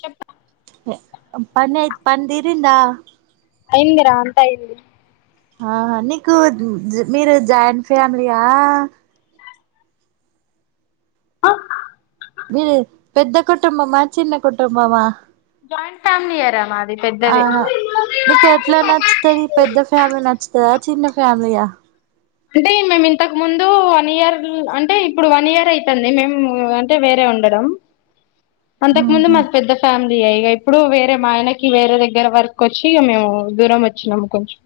చెప్ప పనయి పని దీరిందా అయిందిరా అంతా అయింద ఆహా నీకు మీరు జాయింట్ ఫ్యామిలీయా మీరు పెద్ద కుటుంబమా చిన్న కుటుంబమా జాయింట్ ఫ్యామిలియారా మాది పెద్దది ఆహా నీకు ఎట్లా నచ్చుతుది ఈ పెద్ద ఫ్యామిలీ నచ్చుతుద చిన్న ఫ్యామలీయా అంటే మేము ఇంతకు ముందు వన్ ఇయర్ అంటే ఇప్పుడు వన్ ఇయర్ అవుతుంది మేము అంటే వేరే ఉండడం అంతకు ముందు ఉహు మాదీ పెద్ద ఫ్యామిలీ అ ఇక ఇప్పుడు వేరే మా ఆయనకి వేరే దగ్గర వర్క్ వచ్చి ఇక మేము దూరం వచ్చినాము కొంచెం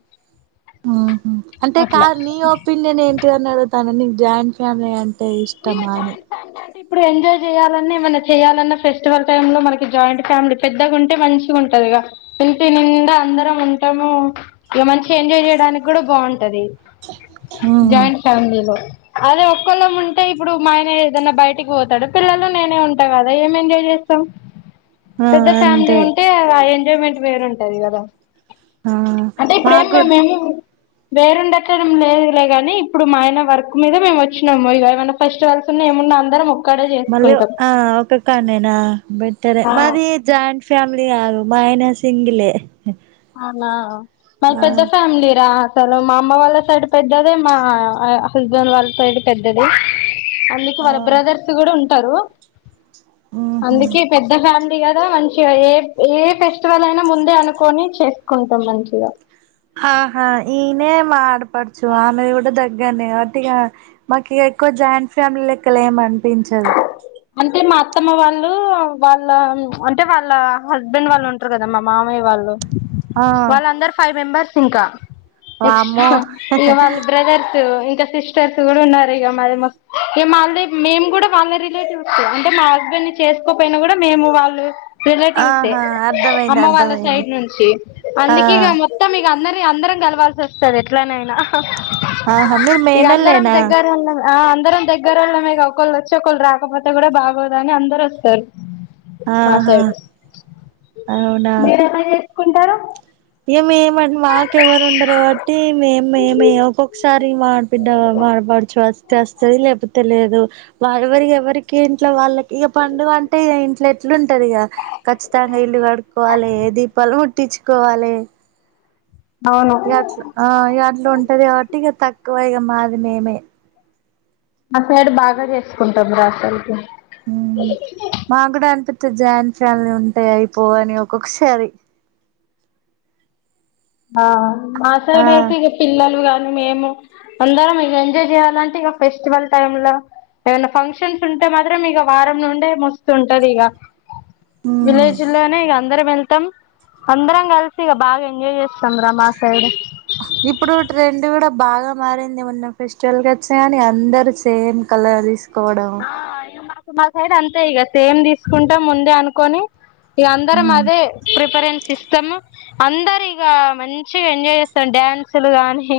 అంటే అట్లా కదు నీ ఒపీనియన్ ఇంటిదని అడతాన నీ జాయింట్ ఫ్యామిలీ అంటే అంటే ఇష్టమాని అంటే ఇప్పుడు ఎంజాయ్ చేయాలని ఏ మనా చేయాలన్న ఫెస్టివల్ టైమ్ లో మనకి జాయింట్ ఫ్యామిలీ పెద్దగా ఉంటే మంచిగా ఉంటది ఇంటి నిండా అందరం ఉంటాము ఇక మంచి ఎంజాయ్ చేయడానికి కూడా బాగుంటది ఉ జాయింట్ ఫ్యామిలీలో అదే ఒక్కళ్ళముంట అంటే ఇప్పుడు మా ఆయనే ఏదన్నా బయటికి పోతాడు పిల్లలు నేనే ఉంటా కదా ఏం ఎంజాయ్ చేస్తాం ఆ పెద్ద ఫ్యామిలీ అంతే ఉంటే ఎంజాయ్మెంట్ వేరుంటది కదా ఆ అంటే ఇప్పుడు ఏం మాకు కూడా మేమేమి వేరుండే ఎక్కడ ఏం లేదులే గాని ఇప్పుడు మా ఆయన వర్క్ మీద మేము వచ్చినాము ఇగా ఏమ ఫెస్టివల్స్ ఉన్న ఏమున్నా అందరం ఒక్కడే మళ్ళీ చేసుకుంటాం ఆ ఒక్క కాడ్నేనా ఆ మాది జాయింట్ ఫ్యామిలీ కాదు మా ఆయన సింగిలే ఆ ఆ మది ఆ పెద్ద ఫ్యామిలీ రా అసలు మా అమ్మ వాళ్ళ సైడ్ పెద్దది మా హస్బెండ్ వాళ్ళ సైడ్ పెద్దది. అందుకే ఆ వాళ్ళ బ్రదర్స్ కూడా టారు ఉహు అందుకే పెద్ద ఫ్యామిలీ ఉంది కదా మంచిగ ఏ ఏ ఫెస్టివల్ అయినా ముందే అనుకోని చ్ చేస్కుంటాం మంచిగా. ఆహా ఈడ్నే మా ఆడపడుచు ఆమెది కూడా దగ్గరనే కావట్టి ఇహ మాకు ఇహ ఎక్కువ జాయింట్ ఫ్యామిలీ లెక్క అలఏం అనిపించదు. అంటే మా అత్తమ్మ వాళ్లూ వాళ్ల త్చ్ అంటే వాళ్ల హస్బెండ్ వాళ్లు ఉంటరు కదా మా మామయ్య వాళ్లు. ఆ వాళ్లందరు ఫైవ్ మెంబర్స్. ఇంకా వామ్మో [unintelligible] ఇహ వాళ్ల బ్రదర్ ఇంకా సిస్టర్స్ గూడ ఉన్నారు ఇగ మరి మ ఇగ మాల్ది మేమ్ కూడా వాళ్ల రిలేటివ్స్, అంటే మా హస్బెండ్ ని చేస్కోపోయినా కూడా మేము, వాళ్లు రిలేటివ్సే ఆహా అర్థమైంది అమ్మ వాళ్ల అర్థమైంది సైడ్ నుంచి, ఆ అందుకే ఇక మొత్తం ఇక అందరి అందరం కలవాల్సొస్తది ఎట్లనైనాహ్. ఆహా మీరు మేనల్లేనా? దగ్గరోళ్ళం ఆ అందరం దగ్గరోళ్ళమేగా ఒకళ్ల ఒచ్చి ఒకళు రాకపోతే కూడా బాగోదు అని అందరు ఒస్తారు. మా ఆహా సైడ్ అవునా కుంటారు. ఇహ మేమం మాకు ఎవరు ఉండరు కావట్టీ మేం మేమే ఒక్కొక్కసారి మా ఆడబిడ్డా మా ఆడపడుచు [unintelligible] చేస్తది లేపొతే లేదు. వా ఎవరి ఎవరికి ఇంట్లో వాళ్లకి ఇహ పండుగ అంటే ఇహ ఇంట్లో ఎట్లుం [unintelligible] ఇహ, ఖచ్చితంగా ఇల్లు కడుక్కకోవాలే దీపాలు ము ట్టిచ్చుకోవాలే. అ [inaudible] అవును ఇహట్ల ఆ ఇహ అట్లుంటది కావట్టి, ఇహ త క్కువ ఇగ మాది మేమే. మా సైడ్ బాగా చేసుకుంటాం రా అసలుకి జాయిన్ ఫ్యాన్లు ఉంటాయి అయిపో అని ఒక్కొక్కసారి. ఆ ఆసరమైతే ఇహ పిల్లలుగా మేము అందరం ఇజ్ ఎంజాయ్ చేయాలంటే ఇగ ఫెస్టివల్ టైమ్ లో, ఏవన్నా ఫంక్షన్స్ ఉంటే మాత్రం ఇగ వారం నుండే మస్తుంటది ఇగ. ఆ విలేజ్ లోనే ఇగ అందరం ఎల్ [unintelligible] అందరం కలిసి ఇగ బాగా ఎంజాయ్ చేస్ [unintelligible] ఆ సైడ్. ఇప్పుడూ ట్రెండ్ కూడా బాగా మారింది, మొన్న ఫెస్టివల్ కి ఒచ్చినగాని ఇహ అందరు సేమ్ కలర్ తీస్ ఆ ఇ మాసైడ్ అంతే ఇగ సేమ్ తీస్కుంటే ముందే అనుకొని ఇహ అందరం అదే ప్రిఫరెన్స్ ఇస్ స్తము, అందరు ఇగా మంచిగా ఎంజాయ్ చేస్తాం డ్యాన్సులు గానీ.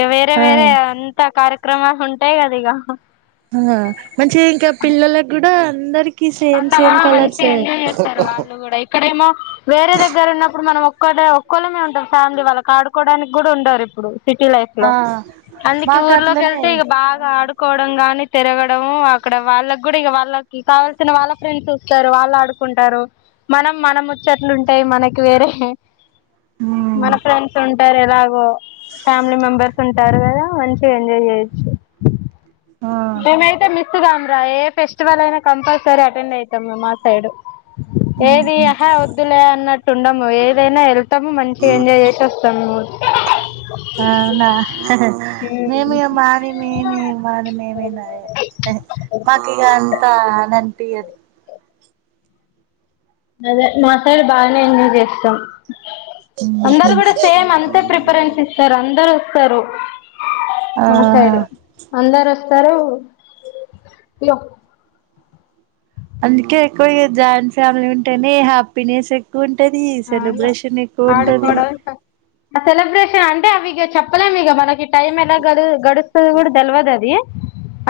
ఈ వేరే ఆ వేర అంత కార్య క్రమాలు ఉంటాయి కదా ఇక ఆ మంచి ఇంకా పిల్లలకి కూడా అందరి వాళ్ళ మంచి ఎంజాయ్ చేస్తారు వాళ్ళు కూడా ఇక్కడేమో వేరే దగ్గర ఉన్నప్పుడు మనం ఒక్కడే ఒక్కళ్ళమే ఉంటాం ఫ్యామిలీ వాళ్ళ ఆడుకోవడానికి కూడా ఉండారు ఇప్పుడు సిటీ లైఫ్ లో ఆ అందుక మాకు ఊర్లోకి అట్లనే వెళ్తే ఇక బాగా ఆడు కోవడం గాని తిరగడం అక్కడ వాళ్ళకి కూడా ఇ వాళ్ళకి కావల్ సినా వాళ్ళ ఫ్రెండ్స్ వాస్తారు వాళ్ళు ఆడుకుంటారు మనం మనం ముచ్చేట్లుంటేయి మనకి వేరే మన ఫ్రెండ్స్ ఉంటారు ఎలాగో ఫ్యామిలీ మెంబెర్స్ ఉం తారు కదా మంచిగా ఎంజాయ్ చేయొచ్చు ఆ మేమైతే మిస్ కాము రా ఏ ఫెస్టివల్ అయినా కంపల్సరీ అటెండ్ అయితాము మా సైడ్ ఏది అహా వద్దులే అన్నట్ టూ ఉండమ్ము ఏదైనా ఎ స్తాము మంచిగా ఎంజాయ్ చేసి వస్తాము అవునా ఏమైనా మాకు ఇక అంతా న టీ ది అదే మా సైడ్ బాగానే ఎంజాయ్ చేస్తాం అందరూ కూడా సేమ్ అంతే ప్రిఫరెన్స్ ఇస్తారు అందరూ సారు ఆహా మాసైడు అందర సారు అందుకే ఎక్కువ జాయింట్ ఫ్యామిలీ ఉంటేనే హ్యాపీనెస్ ఏ ఎక్కువా ఉంటది అవును సెలబ్రేషన్ ఎక్కువ ఉంటది ఆడుకోవడం ఆ సెలబ్రేషన్ అంటే అవిక చెప్పలేం ఇక మనకి టైం ఎలా గ గడు కూడా తెల్వద అది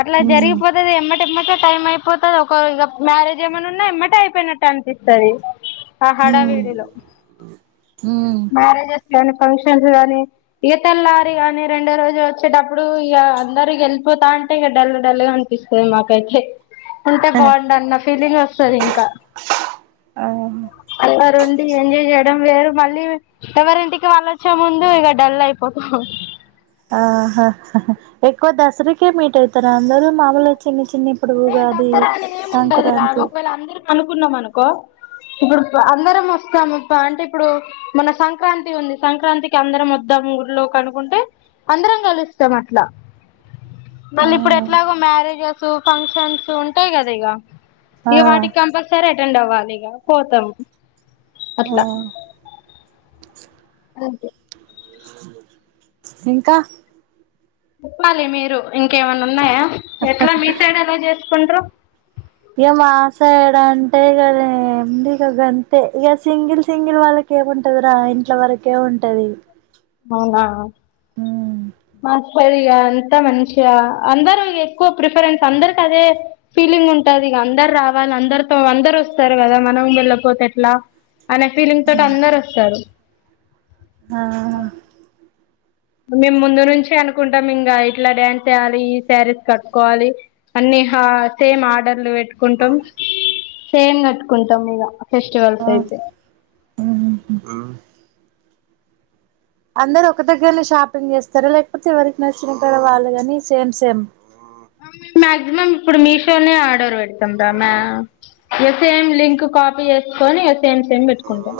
అట్లా ఉమ్ జరిగిపోతుది ఎమ్మటిమ్మ టైం అయిపోతుది ఒక ఇక మ్యారేజ్ ఏమైన్నా ఉన్నా ఇమ్మటే అయిపోయినట్టు అనిపిస్తుంది ఆ హడావిడిలో హమ్ కానీ ఫంక్షన్స్ కాని ఇక తెల్లారి గాని రెండో రోజు వచ్చేటప్పుడు ఇక అందరికి వెళ్ళిపోతా అంటే ఇక డల్ డల్ గా అనిపిస్తుంది మాకైతే ఉంటే బాగుండు అన్న ఫీలింగ్ వస్తంది ఇంకా ఆ అరు ఉ చేయడం వేరు మళ్ళీ ఎవరింటికి వాళ్ళచ్చే ముందు ఇక డల్ అయిపోతాం ఆహా ఎక్కువ దసరాకే మీట్ అయితారు అందరుూ మామలుగా చిన్ని చి ఏ దసరా అని ఏముండదు ఒకవేళ అందరుక అనుకున్నాం అనుకో ఇప్పుడు అందరం వస్తాం అంటే ఇప్పుడు మన సంక్రాంతి ఉంది, సంక్రాంతికి అందరం వద్దాం ఊలోకి అనుకుంటే, అందరం కలుస్తాం అట్లా ఆ మళ్ళీ ఇప్పుడు ఎట్లాగో మ్యారేజెస్ ఫంక్షన్స్ ఉంటాయి కదా ఇగ ఆ ఈ వాటికి కంపల్సరి అటెండ్ అ అనిగా పోతాం ఆ అట్లా ఒకే ఇంకా చెప్పాలి మీరు ఇంకేమన్నా ఉన్నాయా ఎట్లా మీ సైడ్ ఎలా చేసుకుంట్రూ ఇక మా సైడ్ అంటే ఇద ఏంది ఇక అంతే, ఇక సింగిల్ సింగిల్ వాళ్ళక ఏమింటది రా ఇంట్ల వరకేమింటది అవునా బస్ అది ఇక అంత మంచిగా అందరు ఎక్కువ ప్రిఫరెన్స్ అందరికి అదే ఫీలింగ్ ఉంటది, ఇక అందరు రావాలి అందరితో అందరు వస్తారు కదా మనం వెళ్ళపోతే ఎట్లా అనే ఫీలింగ్ తోటి అందరు వస్తారు ఆ మేము ముందు నుంచి అనుకుంటాం ఇంకా ఇట్లా డ్యాన్స్ చేయాలి ఈ శారీస్ కట్టుకోవాలి, అన్ని సేమ్ ఆర్డర్లు పెట్టుకుంటాం, సేమ్ కట్టుకుంటాం ఇక ఫెస్టివల్స్ ఆ అయితే అందరు ఒక దగ్గరనే షాపింగ్ చేస్తారు, లేకపోతే ఎవరికి నచ్చినారు వాళ్ళు కాని సేమ్ సేమ్ మ్యాక్సిమం ఇప్పుడు మీషోనే ఆర్డర్ పెడతాం రా మ సేమ్ లింక్ కాపీ చేసుకొని సేమ్ సేమ్ పెట్టుకుంటాం.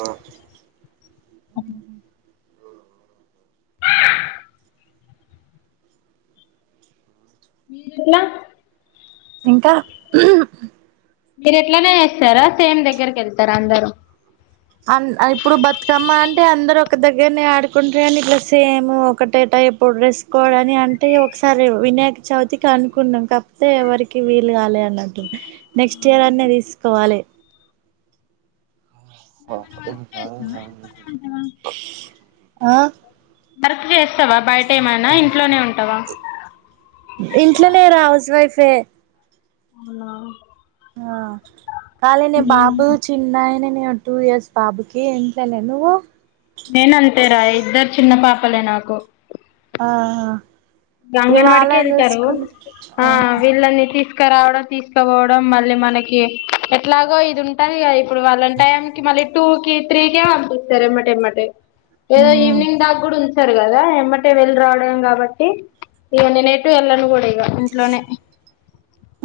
మీరుట్లా ఇంకా మీరు ఎట్లానే చేస్తారా సేమ్ దగ్గరకి వెళ్తారా అందరుూ అ ఇప్పుడు బతుకమ్మ అంటే అందరు ఒక దగ్గరనే ఆడుకుంటారు అని, ఇట్లా సేమ్ ఒకటేటా ఎప్పుడు డ్రెసుకోవడని అంటే ఒకసారి వినాయక చవితికి అనుకున్నాం, కాకపోతే ఎవరికి వీలుగాలే అని అంటు నెక్స్ట్ ఇయర్ అన్ని తీసుకోవాలి. [inaudible] ఆ బర్కు వస్తావా బయట ఏమైనా ఇంట్లోనే ఉంటావా ఇంట్లోనే రా హౌస్ వైఫే అవునా ఆ కానీ నీ బాబు చిన్నయని నేను టూ ఇయర్స్ బాబుకి ఎంట్లనే నువ్వు నేన అంతేరా ఇద్దరు చిన్న పాపలే నాకు ఆ అ గంగన్వాడికి వెళ్తారు ఆ వీళ్ళని తీసుకు రావడం తీసుకుపోవడం మళ్ళీ మనకి ఎట్లాగో ఇది ఉంటాది కా ఇప్పుడు వాలంటైమ్ క మ టూ క త్ర్రి క అపిస్తర ఎమా ఏదో ఈవనింగ్ దాకా కూడా ఉ చరు కదా ఎమ్మటే వెళ్ళి రావడం కాబట్టి ఇవ నేనెటు ఎల్లను కూడా ఇంట్లోనే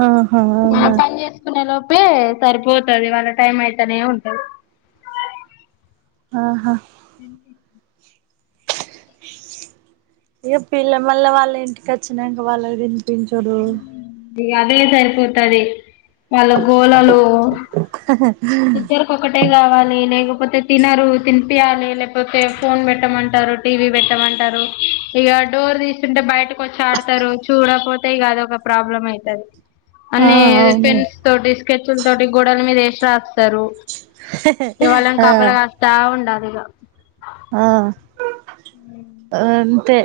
ఆహా అవునా పని చేసుకునే లో పే సరిపోతది వాళ్ళ టైం అయితనే ఉంటది ఆహా ఏంటి ఇక పిల్ల మళ్ళ వాళ్ళ ఇంటికి వచ్చినాంక వాళ్ళ గురించి తన్ చారు ఇగ అదే సరిపోతది వాళ్ళ గోళలు ఇద్దరు కొక్కటే కావాలి లేకపోతే తినరు తినిపియాలి లేకపోతే ఫోన్ పెట్టమంటారు టీవీ పెట్టమంటారు ఇక డోర్ తీస్తుంటే బయటకు వచ్చి ఆడతారు చూడకపోతే ఇక అదొక ప్రాబ్లం అయితది ఆ అన్ని అవును పెన్స్ తోటి స్కెచ్ల తోటి గోడల మీద వేసి రాస్త తరు ఇగ వాళ్ళని ఆ కాపలా కాస్తా ఉండాల ఇగా ఆ అంతే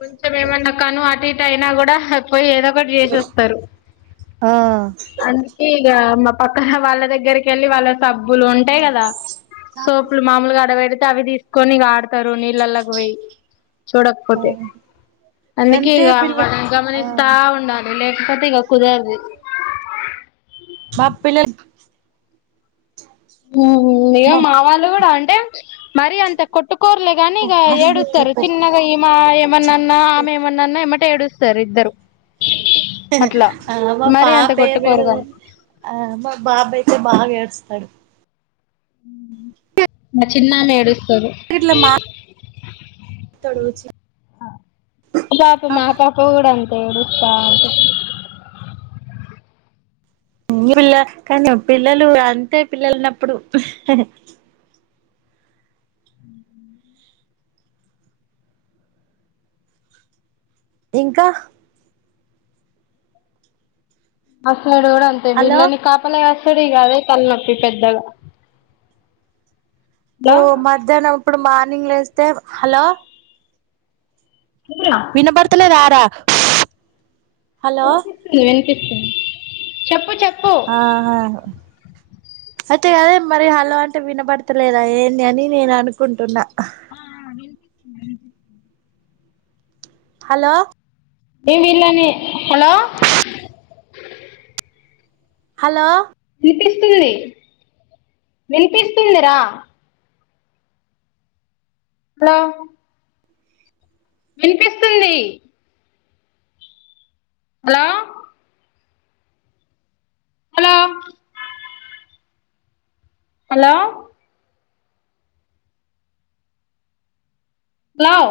కొంచం ఏమన్నా కను అటు ఇటు అయినా కూడా పోయి ఏదో ఒకటి చేసి వస్తారు ఆ అందుకే ఇగ మా పక్కన వాళ్ళ దగ్గరికి వెళ్ళి వాళ్ళ సబ్బులు ఉంటాయి కదా సోపులు మామూలుగా ఆడవెడితే తే అవి తీసుకొని ఇగ ఆడతార్ నీళ్ళలోకి పోయి ఆ చూడకపోతే అందుకే అంతే ఇగ పిల్ల మనం ఆ గమనిస్తా ఉండాలి లే పతే ఇగ కుదరదు ఇది మా పిల్లలు ఉ ఇగ మా వాళ్ళు కూడా అంటే మరీ అంత కొట్టు కోర్లే గాని ఇక ఆడున్నది ఏడుస్తారు తెపో చిన్నగా ఈమా ఏమన్నా చాక్ అన్నా పీస్ ఆమె తెపో ఏమన్నా అన్నా ఎమ్మటే ఏడుస్ స్తారు ఇద్దరు హి అట్లా హి మ మరి అంత పాప ఏం కొట్టుకోరు ఏడ్వదు కాని ఆ మా బాబయితే బాగా ఏ స్తడు ఉ మా చిన్న లేడ్ తరు త్తడు పాప మా పాప కూడా అన్ ఏడుస్తా ఉన్ హు మీ పిల్ల కానీ పిల్లలు అంతే పిల్లలున్నప్పుడు ఇంకా అహ్ వీడు కూడా అంతే హలో వీళ్ళని కాపల కాస్ సుడు ఇగ అదే తలనొప్పి పెద్దగా ఓ మధ్యాహ్నం ఇప్పుడు మా ర్నింగ్ లేస్తే హలో హలో విన్నపడుతలేదా రా హలో చెప్పింది చెప్పు చెప్ ఆహ అయితే గదే మరి హలో అంటే వినబడతలేదా ఏంది అని నేను అనుకుంటున్నా [inaudible] హలో యి వీళ్ళని హలో హలో వినిపిస్తుంది వినిపిస్తుంది రా హలో వినిపిస్తుంది హలో హలో హలో హలో